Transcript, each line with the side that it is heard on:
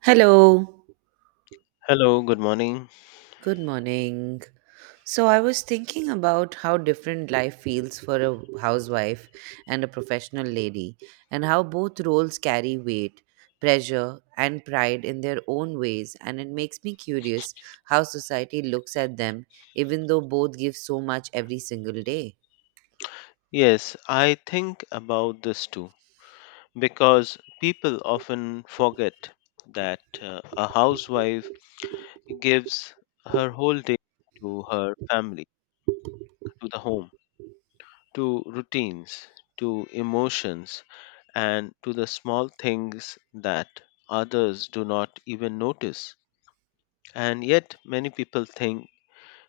right: Hello,
left: Hello, good morning.
right: good morning. So, I was thinking about how different life feels for a housewife and a professional lady, and how both roles carry weight, pressure, and pride in their own ways. And it makes me curious how society looks at them, even though both give so much every single day.
left: Yes, I think about this too because people often forget that a housewife gives her whole day to her family, to the home, to routines, to emotions, and to the small things that others do not even notice. And yet, many people think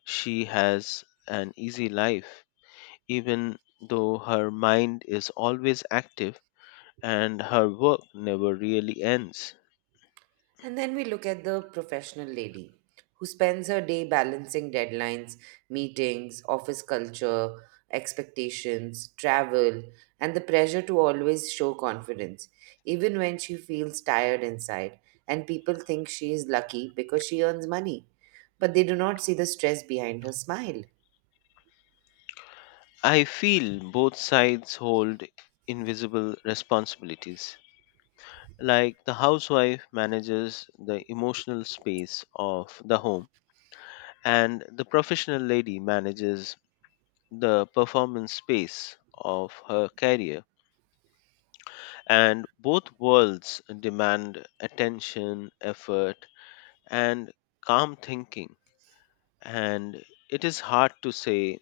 left: she has an easy life, even though her mind is always active and her work never really ends.
right: And then we look at the professional lady who spends her day balancing deadlines, meetings, office culture, expectations, travel, and the pressure to always show confidence, even when she feels tired inside. And people think she is lucky because she earns money, but they do not see the stress behind her smile.
left: I feel both sides hold invisible responsibilities. Like the housewife manages the emotional space of the home, and the professional lady manages the performance space of her career. And both worlds demand attention, effort, and calm thinking. And it is hard to say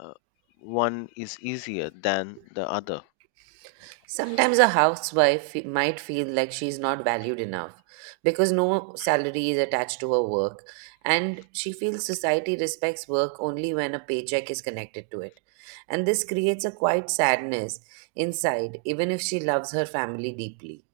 left: uh, one is easier than the other.
right: Sometimes a housewife might feel like she's not valued enough because no salary is attached to her work, and she feels society respects work only when a paycheck is connected to it. And this creates a quiet sadness inside, even if she loves her family deeply.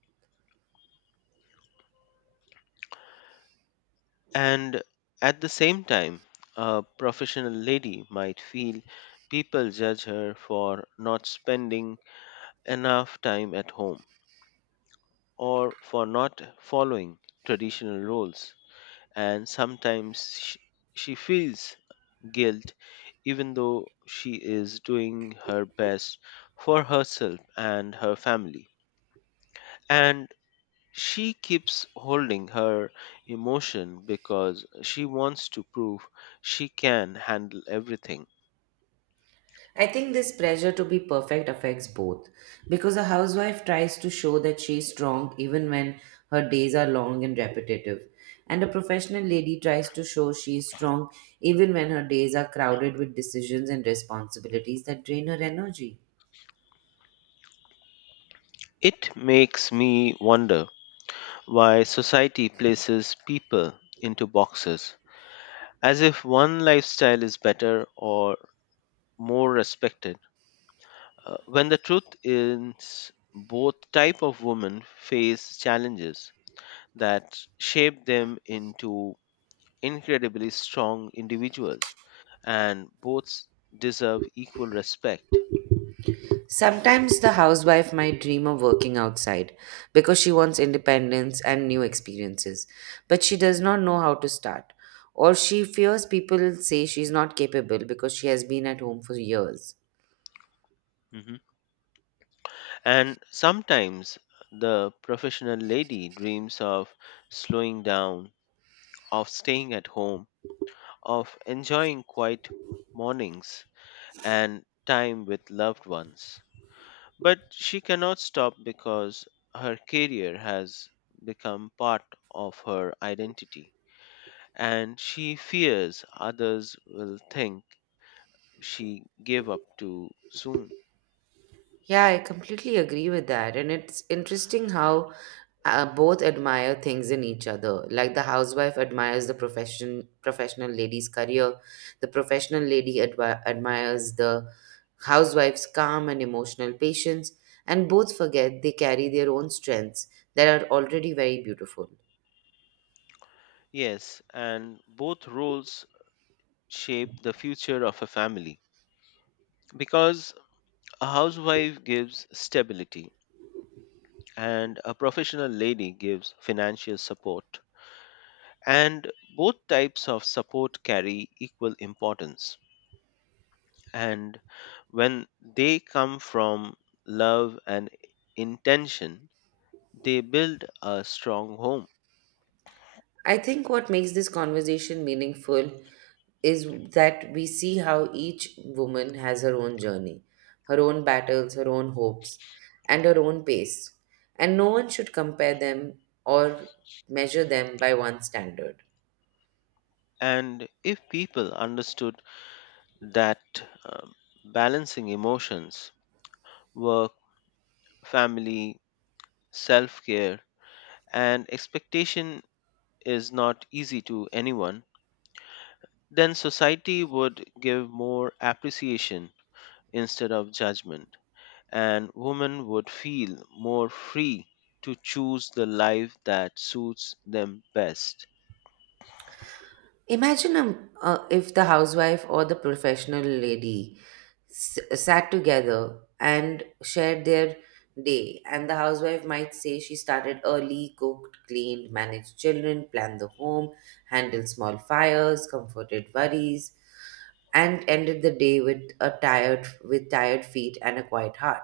left: And at the same time, a professional lady might feel people judge her for not spending enough time at home or for not following traditional roles. And sometimes she feels guilt even though she is doing her best for herself and her family. And she keeps holding her emotion because she wants to prove she can handle everything.
right: I think this pressure to be perfect affects both because a housewife tries to show that she is strong even when her days are long and repetitive, and a professional lady tries to show she is strong even when her days are crowded with decisions and responsibilities that drain her energy.
left: It makes me wonder why society places people into boxes as if one lifestyle is better or more respected when the truth is both type of women face challenges that shape them into incredibly strong individuals, and both deserve equal respect.
right: Sometimes the housewife might dream of working outside because she wants independence and new experiences, but she does not know how to start, or she fears people say she's not capable because she has been at home for years.
left: Mhm. And sometimes the professional lady dreams of slowing down, of staying at home, of enjoying quiet mornings and time with loved ones. But she cannot stop because her career has become part of her identity, and she fears others will think she gave up too soon.
right: Yeah, I completely agree with that. And it's interesting how both admire things in each other. Like the housewife admires the professional lady's career, the professional lady admires the housewife's calm and emotional patience, and both forget they carry their own strengths that are already very beautiful.
left: Yes, and both roles shape the future of a family because a housewife gives stability and a professional lady gives financial support. And both types of support carry equal importance. And when they come from love and intention, they build a strong home.
right: I think what makes this conversation meaningful is that we see how each woman has her own journey, her own battles, her own hopes, and her own pace. And no one should compare them or measure them by one standard.
left: And if people understood that um, balancing emotions, work, family, self care, and expectation is not easy to anyone, then society would give more appreciation instead of judgment. And women would feel more free to choose the life that suits them best.
right: Imagine, if the housewife or the professional lady sat together and shared their day, and the housewife might say she started early, cooked, cleaned, managed children, planned the home, handled small fires, comforted worries, and ended the day with a tired with tired feet and a quiet heart.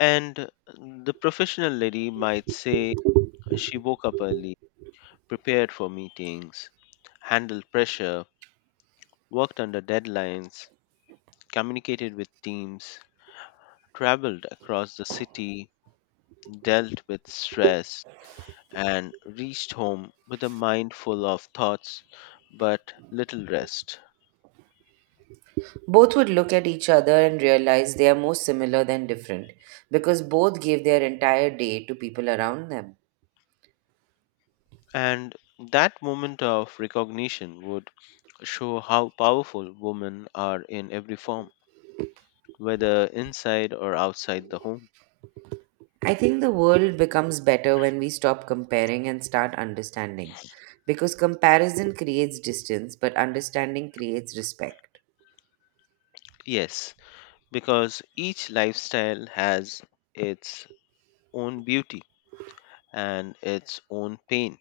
left: And the professional lady might say she woke up early, prepared for meetings, handled pressure, worked under deadlines, communicated with teams, traveled across the city, dealt with stress, and reached home with a mind full of thoughts but little rest.
right: Both would look at each other and realize they are more similar than different because both gave their entire day to people around them.
left: And that moment of recognition would show how powerful women are in every form, whether inside or outside the home.
right: I think the world becomes better when we stop comparing and start understanding. Because comparison creates distance, but understanding creates respect.
left: Yes, because each lifestyle has its own beauty and its own pain,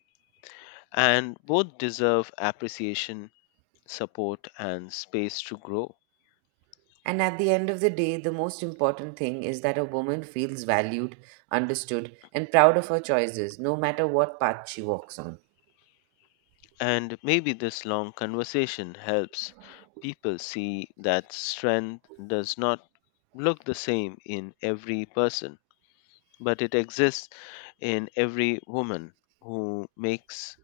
left: and both deserve appreciation, support, and space to grow.
right: And at the end of the day, the most important thing is that a woman feels valued, understood, and proud of her choices, no matter what path she walks on.
left: And maybe this long conversation helps people see that strength does not look the same in every person, but it exists in every woman who makes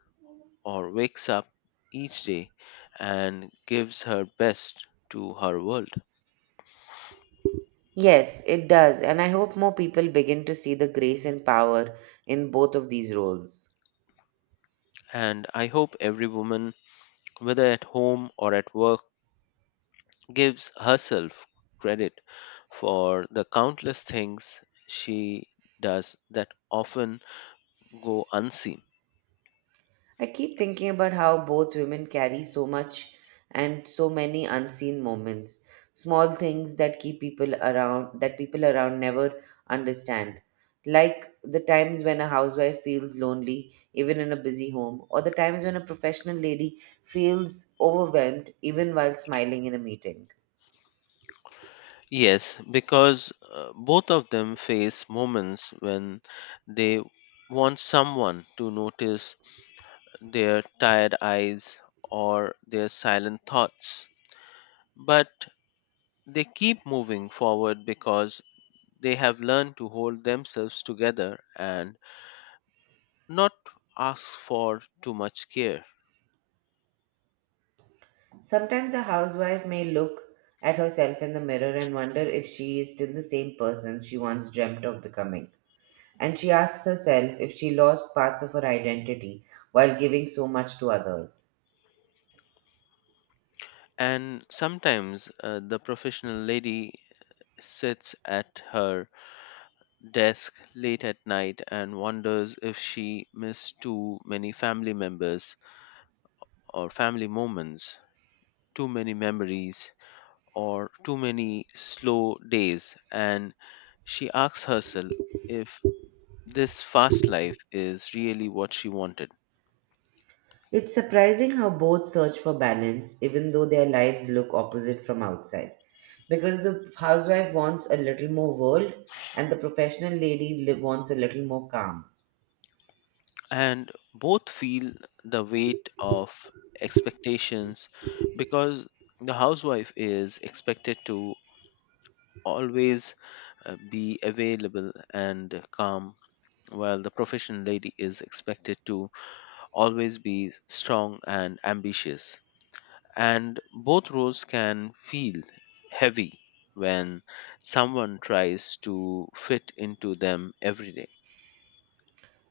left: or wakes up each day and gives her best to her world.
right: Yes, it does, and I hope more people begin to see the grace and power in both of these roles.
left: And I hope every woman, whether at home or at work, gives herself credit for the countless things she does that often go unseen.
right: I keep thinking about how both women carry so much and so many unseen moments, small things that keep people around that people around never understand. Like the times when a housewife feels lonely even in a busy home, or the times when a professional lady feels overwhelmed even while smiling in a meeting.
left: Yes, because both of them face moments when they want someone to notice their tired eyes or their silent thoughts. But they keep moving forward because they have learned to hold themselves together and not ask for too much care.
right: Sometimes a housewife may look at herself in the mirror and wonder if she is still the same person she once dreamt of becoming. And she asks herself if she lost parts of her identity while giving so much to others.
left: And sometimes the professional lady sits at her desk late at night and wonders if she missed too many family members or family moments, too many memories, or too many slow days. And she asks herself if this fast life is really what she wanted.
right: It's surprising how both search for balance, even though their lives look opposite from outside. Because the housewife wants a little more world, and the professional lady wants a little more calm.
left: And both feel the weight of expectations because the housewife is expected to always be available and calm while the professional lady is expected to always be strong and ambitious. And both roles can feel heavy when someone tries to fit into them every day.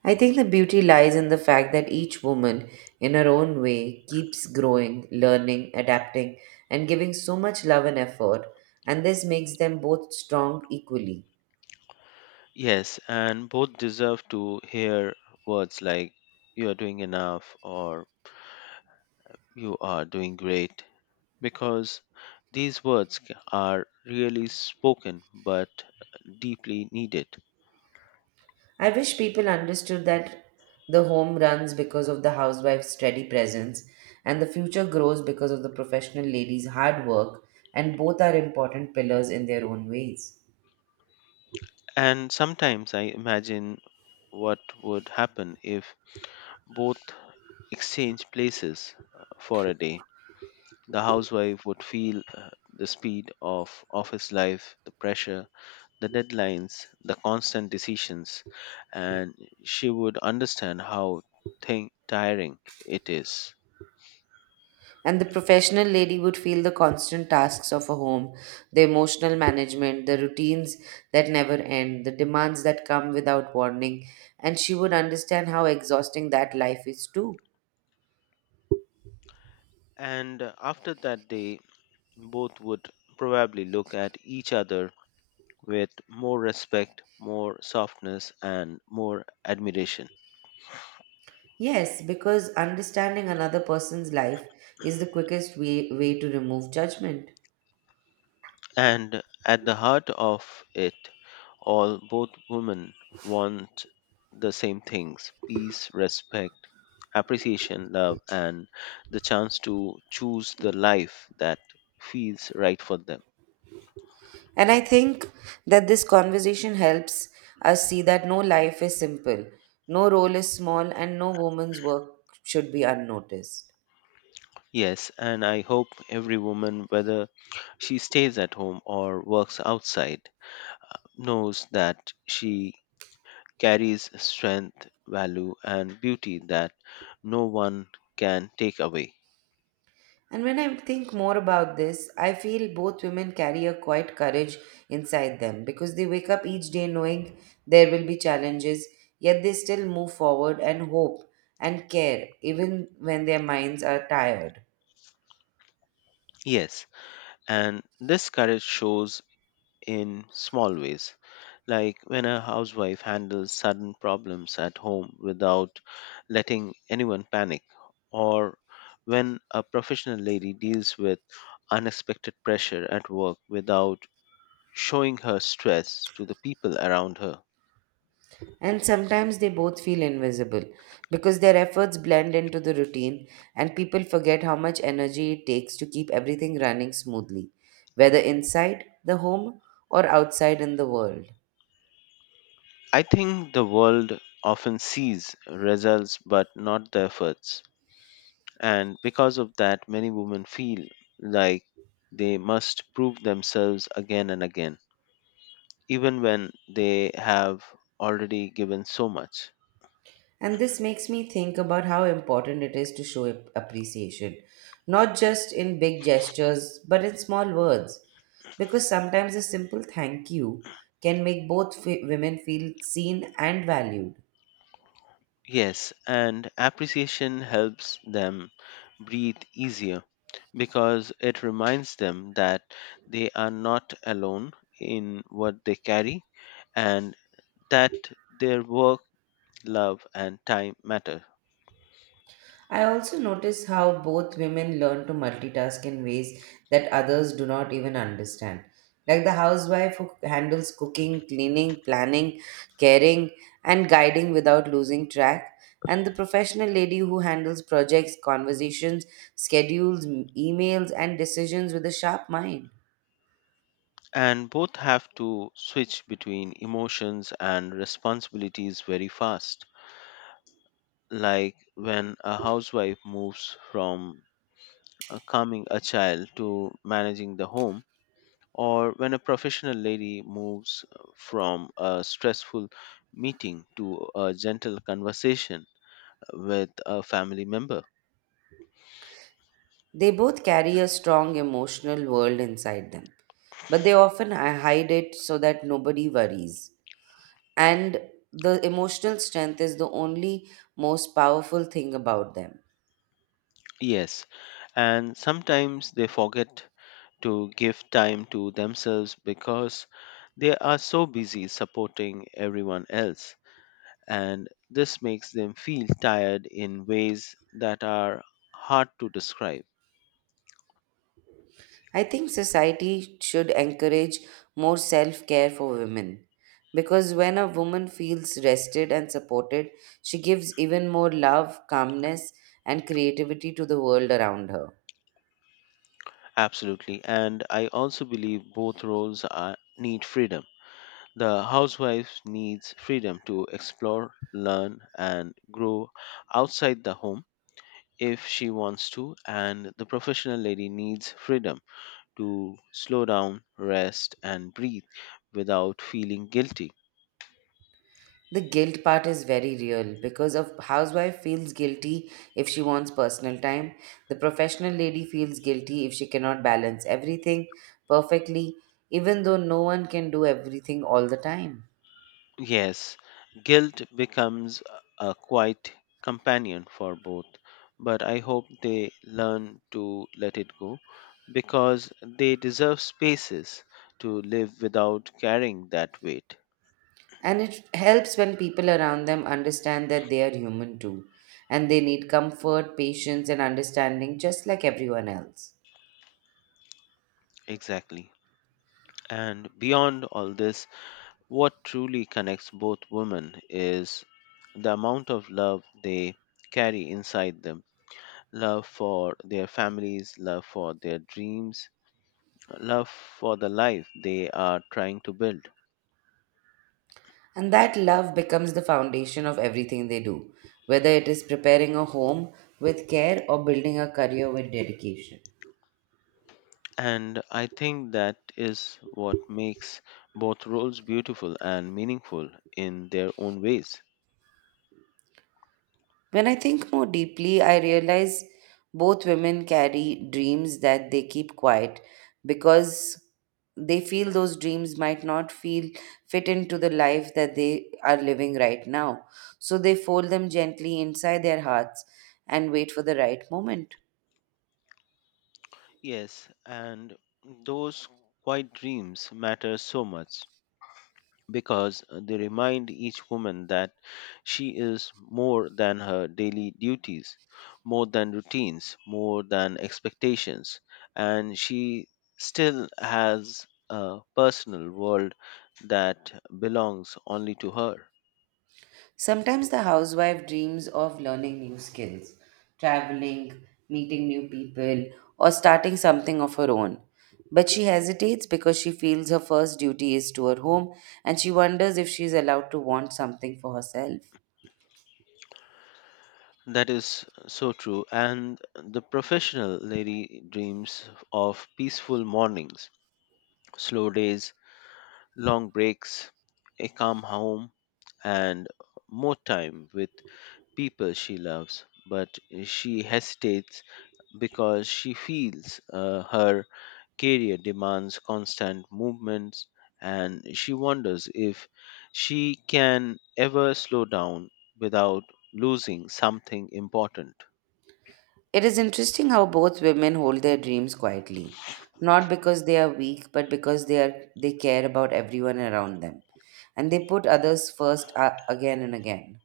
right: I think the beauty lies in the fact that each woman, in her own way, keeps growing, learning, adapting, and giving so much love and effort, and this makes them both strong equally.
left: Yes, and both deserve to hear words like you are doing enough or you are doing great because these words are really spoken but deeply needed.
right: I wish people understood that the home runs because of the housewife's steady presence, and the future grows because of the professional lady's hard work, and both are important pillars in their own ways.
left: And sometimes I imagine what would happen if both exchanged places for a day. The housewife would feel the speed of office life, the pressure, the deadlines, the constant decisions, and she would understand how thing tiring it is.
right: And the professional lady would feel the constant tasks of a home, the emotional management, the routines that never end, the demands that come without warning, and she would understand how exhausting that life is too.
left: And after that day, both would probably look at each other with more respect, more softness, and more admiration.
right: Yes, because understanding another person's life is the quickest way to remove judgment.
left: And at the heart of it all, both women want the same things peace, respect, appreciation, love, and the chance to choose the life that feels right for them.
right: And I think that this conversation helps us see that no life is simple, no role is small, and no woman's work should be unnoticed.
left: Yes, and I hope every woman, whether she stays at home or works outside, knows that she carries strength, value, and beauty that no one can take away.
right: And when I think more about this, I feel both women carry a quiet courage inside them because they wake up each day knowing there will be challenges, yet they still move forward and hope and care even when their minds are tired.
left: Yes, and this courage shows in small ways, like when a housewife handles sudden problems at home without letting anyone panic, or when a professional lady deals with unexpected pressure at work without showing her stress to the people around her.
right: And sometimes they both feel invisible because their efforts blend into the routine and people forget how much energy it takes to keep everything running smoothly, whether inside the home or outside in the world.
left: I think the world often sees results but not the efforts. And because of that, many women feel like they must prove themselves again and again, even when they have already given so much.
right: And this makes me think about how important it is to show appreciation, not just in big gestures, but in small words. Because sometimes a simple thank you can make both women feel seen and valued.
left: Yes, and appreciation helps them breathe easier because it reminds them that they are not alone in what they carry and that their work, love, and time matter.
right: I also notice how both women learn to multitask in ways that others do not even understand. Like the housewife who handles cooking, cleaning, planning, caring, and guiding without losing track, and the professional lady who handles projects, conversations, schedules, emails, and decisions with a sharp mind.
left: And both have to switch between emotions and responsibilities very fast. Like when a housewife moves from calming a child to managing the home, or when a professional lady moves from a stressful meeting to a gentle conversation with a family member.
right: They both carry a strong emotional world inside them, but they often hide it so that nobody worries. And the emotional strength is the only most powerful thing about them.
left: Yes, and sometimes they forget to give time to themselves because they are so busy supporting everyone else. And this makes them feel tired in ways that are hard to describe.
right: I think society should encourage more self care for women because when a woman feels rested and supported, she gives even more love, calmness, and creativity to the world around her.
left: Absolutely. And I also believe both roles are, need freedom. The housewife needs freedom to explore, learn, and grow outside the home if she wants to, and the professional lady needs freedom to slow down, rest, and breathe without feeling guilty.
right: The guilt part is very real because a housewife feels guilty if she wants personal time. The professional lady feels guilty if she cannot balance everything perfectly, even though no one can do everything all the time.
left: Yes, guilt becomes a quiet companion for both, but I hope they learn to let it go because they deserve spaces to live without carrying that weight.
right: And it helps when people around them understand that they are human too, and they need comfort, patience, and understanding just like everyone else.
left: Exactly. And beyond all this, what truly connects both women is the amount of love they carry inside them love for their families, love for their dreams, love for the life they are trying to build.
right: And that love becomes the foundation of everything they do, whether it is preparing a home with care or building a career with dedication.
left: And I think that is what makes both roles beautiful and meaningful in their own ways.
right: When I think more deeply, I realize both women carry dreams that they keep quiet because they feel those dreams might not feel fit into the life that they are living right now. So they fold them gently inside their hearts and wait for the right moment.
left: Yes, and those quiet dreams matter so much. Because they remind each woman that she is more than her daily duties, more than routines, more than expectations, and she still has a personal world that belongs only to her.
right: Sometimes the housewife dreams of learning new skills, traveling, meeting new people, or starting something of her own. But she hesitates because she feels her first duty is to her home and she wonders if she is allowed to want something for herself.
left: That is so true. And the professional lady dreams of peaceful mornings, slow days, long breaks, a calm home, and more time with people she loves, but she hesitates because she feels her career demands constant movements and she wonders if she can ever slow down without losing something important.
right: It is interesting how both women hold their dreams quietly, not because they are weak, but because they care about everyone around them. And they put others first, again and again.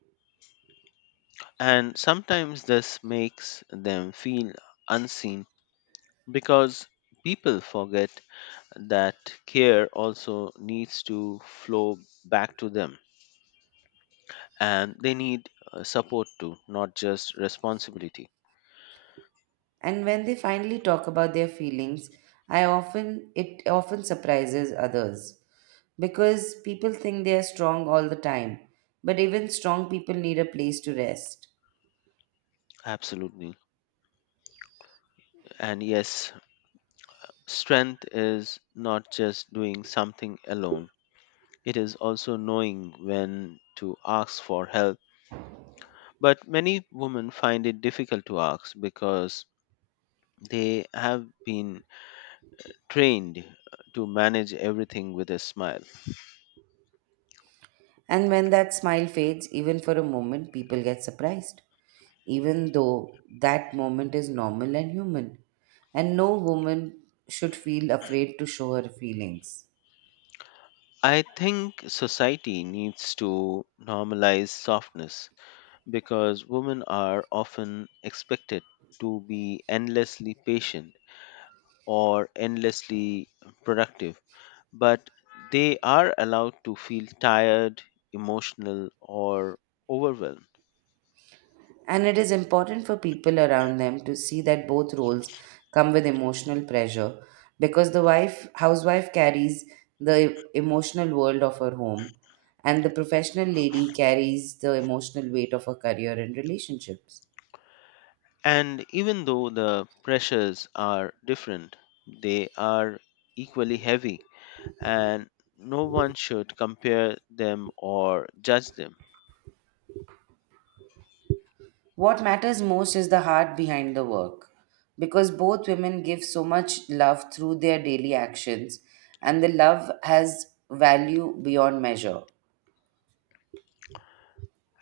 left: And sometimes this makes them feel unseen because people forget that care also needs to flow back to them. And they need support too, not just responsibility.
right: And when they finally talk about their feelings, I often it often surprises others because people think they are strong all the time, but even strong people need a place to rest.
left: Absolutely. And yes, strength is not just doing something alone, it is also knowing when to ask for help. But many women find it difficult to ask because they have been trained to manage everything with a smile.
right: And when that smile fades, even for a moment, people get surprised, even though that moment is normal and human. And no woman should feel afraid to show her feelings.
left: I think society needs to normalize softness because women are often expected to be endlessly patient or endlessly productive, but they are allowed to feel tired, emotional, or overwhelmed.
right: And it is important for people around them to see that both roles come with emotional pressure because the wife housewife carries the emotional world of her home and the professional lady carries the emotional weight of her career and relationships.
left: And even though the pressures are different, they are equally heavy, and no one should compare them or judge them.
right: What matters most is the heart behind the work because both women give so much love through their daily actions and the love has value beyond measure.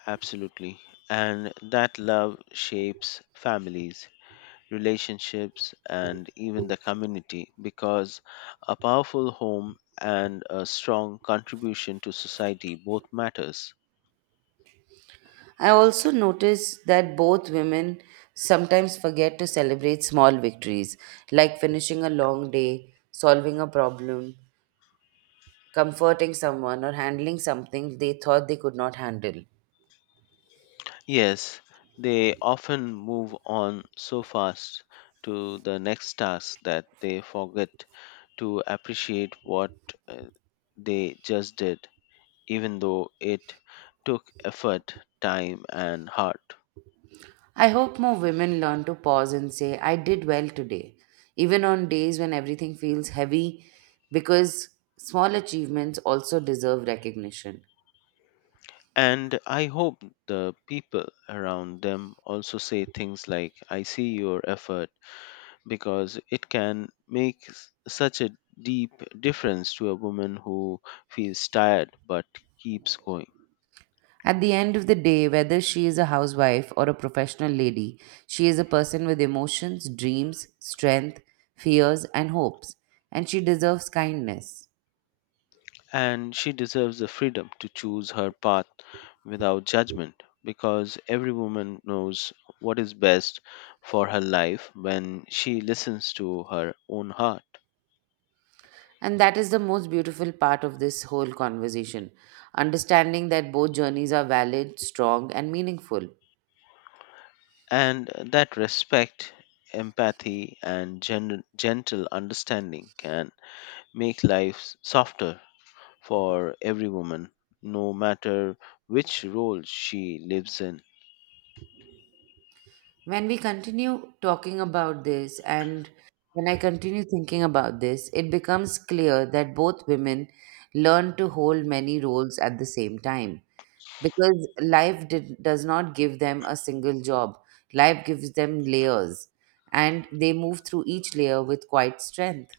left: Absolutely. And that love shapes families relationships, and even the community because a powerful home and a strong contribution to society both matters.
right: I also notice that both women sometimes forget to celebrate small victories, like finishing a long day, solving a problem, comforting someone, or handling something they thought they could not handle.
left: Yes, they often move on so fast to the next task that they forget to appreciate what uh, they just did, even though it took effort, time, and heart.
right: I hope more women learn to pause and say, I did well today, even on days when everything feels heavy, because small achievements also deserve recognition.
left: And I hope the people around them also say things like, I see your effort, because it can make such a deep difference to a woman who feels tired but keeps going.
right: At the end of the day, whether she is a housewife or a professional lady, she is a person with emotions, dreams, strength, fears, and hopes, and she deserves kindness.
left: And she deserves the freedom to choose her path without judgment, because every woman knows what is best for her life when she listens to her own heart.
right: And that is the most beautiful part of this whole conversation, understanding that both journeys are valid, strong, and meaningful.
left: And that respect, empathy, and gentle understanding can make life softer for every woman, no matter which role she lives in.
right: When we continue talking about this and when I continue thinking about this, it becomes clear that both women learn to hold many roles at the same time because does not give them a single job. Life gives them layers and they move through each layer with quite strength.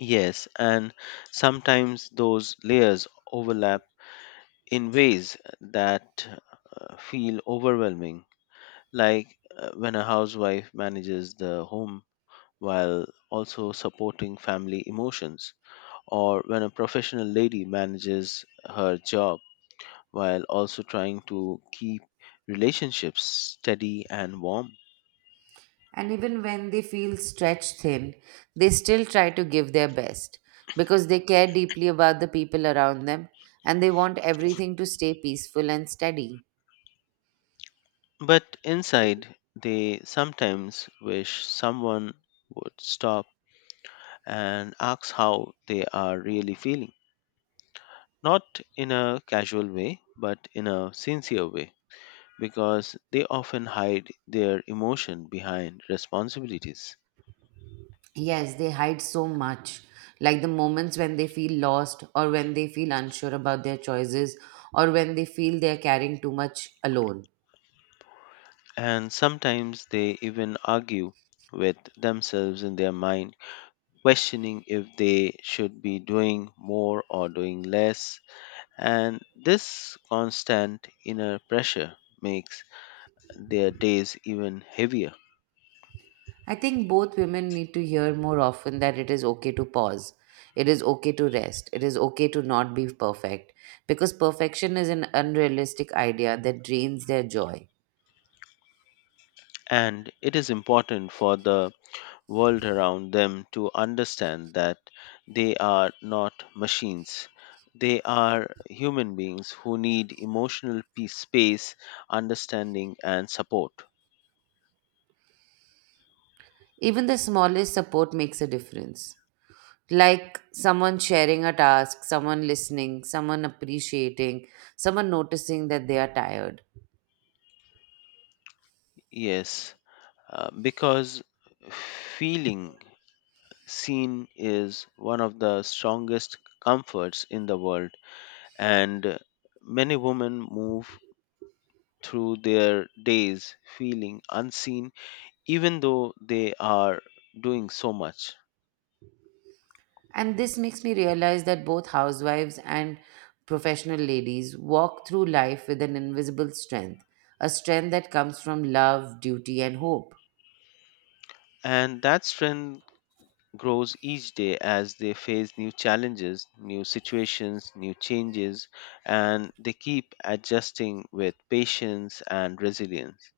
left: Yes, and sometimes those layers overlap in ways that feel overwhelming, like when a housewife manages the home while also supporting family emotions or when a professional lady manages her job while also trying to keep relationships steady and warm.
right: And even when they feel stretched thin, they still try to give their best because they care deeply about the people around them and they want everything to stay peaceful and steady.
left: But inside, they sometimes wish someone would stop and ask how they are really feeling. Not in a casual way, but in a sincere way, because they often hide their emotion behind responsibilities.
right: Yes, they hide so much, like the moments when they feel lost or when they feel unsure about their choices or when they feel they are carrying too much alone.
left: And sometimes they even argue with themselves in their mind, questioning if they should be doing more or doing less. And this constant inner pressure makes their days even heavier.
right: I think both women need to hear more often that it is okay to pause. It is okay to rest. It is okay to not be perfect. Because perfection is an unrealistic idea that drains their joy.
left: And it is important for the world around them to understand that they are not machines. They are human beings who need emotional peace, space, understanding, and support.
right: Even the smallest support makes a difference. Like someone sharing a task, someone listening, someone appreciating, someone noticing that they are tired.
left: Yes, because feeling seen is one of the strongest comforts in the world, and many women move through their days feeling unseen, even though they are doing so much.
right: And this makes me realize that both housewives and professional ladies walk through life with an invisible strength, a strength that comes from love, duty, and hope.
left: And that strength grows each day as they face new challenges, new situations, new changes, and they keep adjusting with patience and resilience.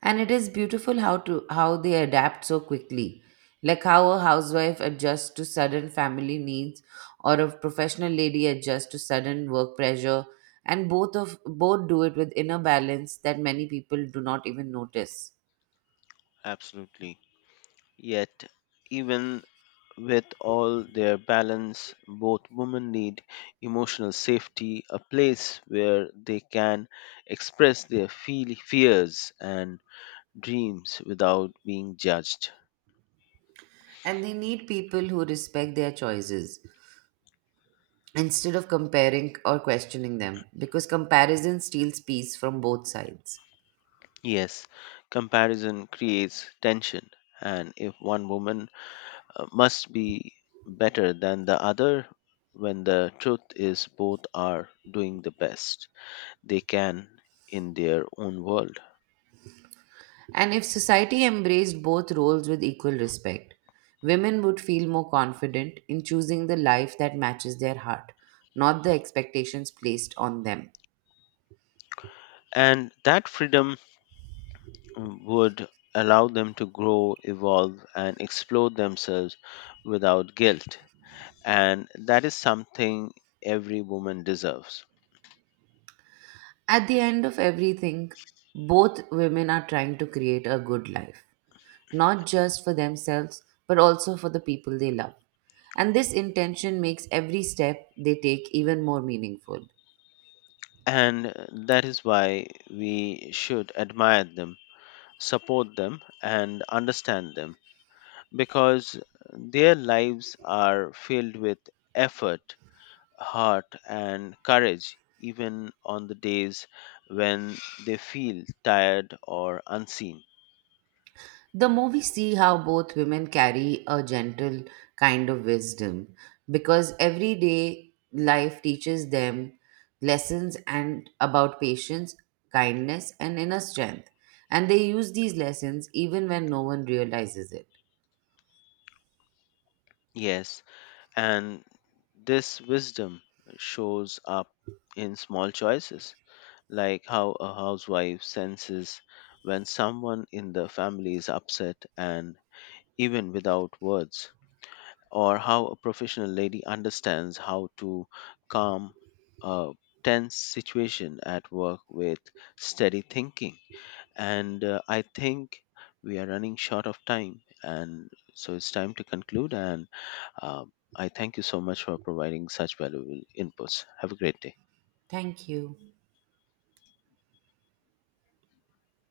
right: And it is beautiful how they adapt so quickly, like how a housewife adjusts to sudden family needs, or a professional lady adjusts to sudden work pressure, and both do it with inner balance that many people do not even notice.
left: Absolutely. Yet, even with all their balance, both women need emotional safety, a place where they can express their fears and dreams without being judged.
right: And they need people who respect their choices instead of comparing or questioning them because comparison steals peace from both sides.
left: Yes, comparison creates tension, and if one woman must be better than the other, when the truth is both are doing the best they can in their own world.
right: And if society embraced both roles with equal respect, women would feel more confident in choosing the life that matches their heart, not the expectations placed on them.
left: And that freedom would allow them to grow, evolve, and explore themselves without guilt. And that is something every woman deserves.
right: At the end of everything, both women are trying to create a good life, not just for themselves, but also for the people they love. And this intention makes every step they take even more meaningful.
left: And that is why we should admire them, support them, and understand them because their lives are filled with effort, heart, and courage, even on the days when they feel tired or unseen.
right: The movie see how both women carry a gentle kind of wisdom because everyday life teaches them lessons and about patience, kindness and inner strength and they use these lessons even when no one realizes it.
left: Yes, and this wisdom shows up in small choices, like how a housewife senses when someone in the family is upset and even without words, or how a professional lady understands how to calm a tense situation at work with steady thinking. And I think we are running short of time. And so it's time to conclude. And I thank you so much for providing such valuable inputs. Have a great day.
right: Thank you.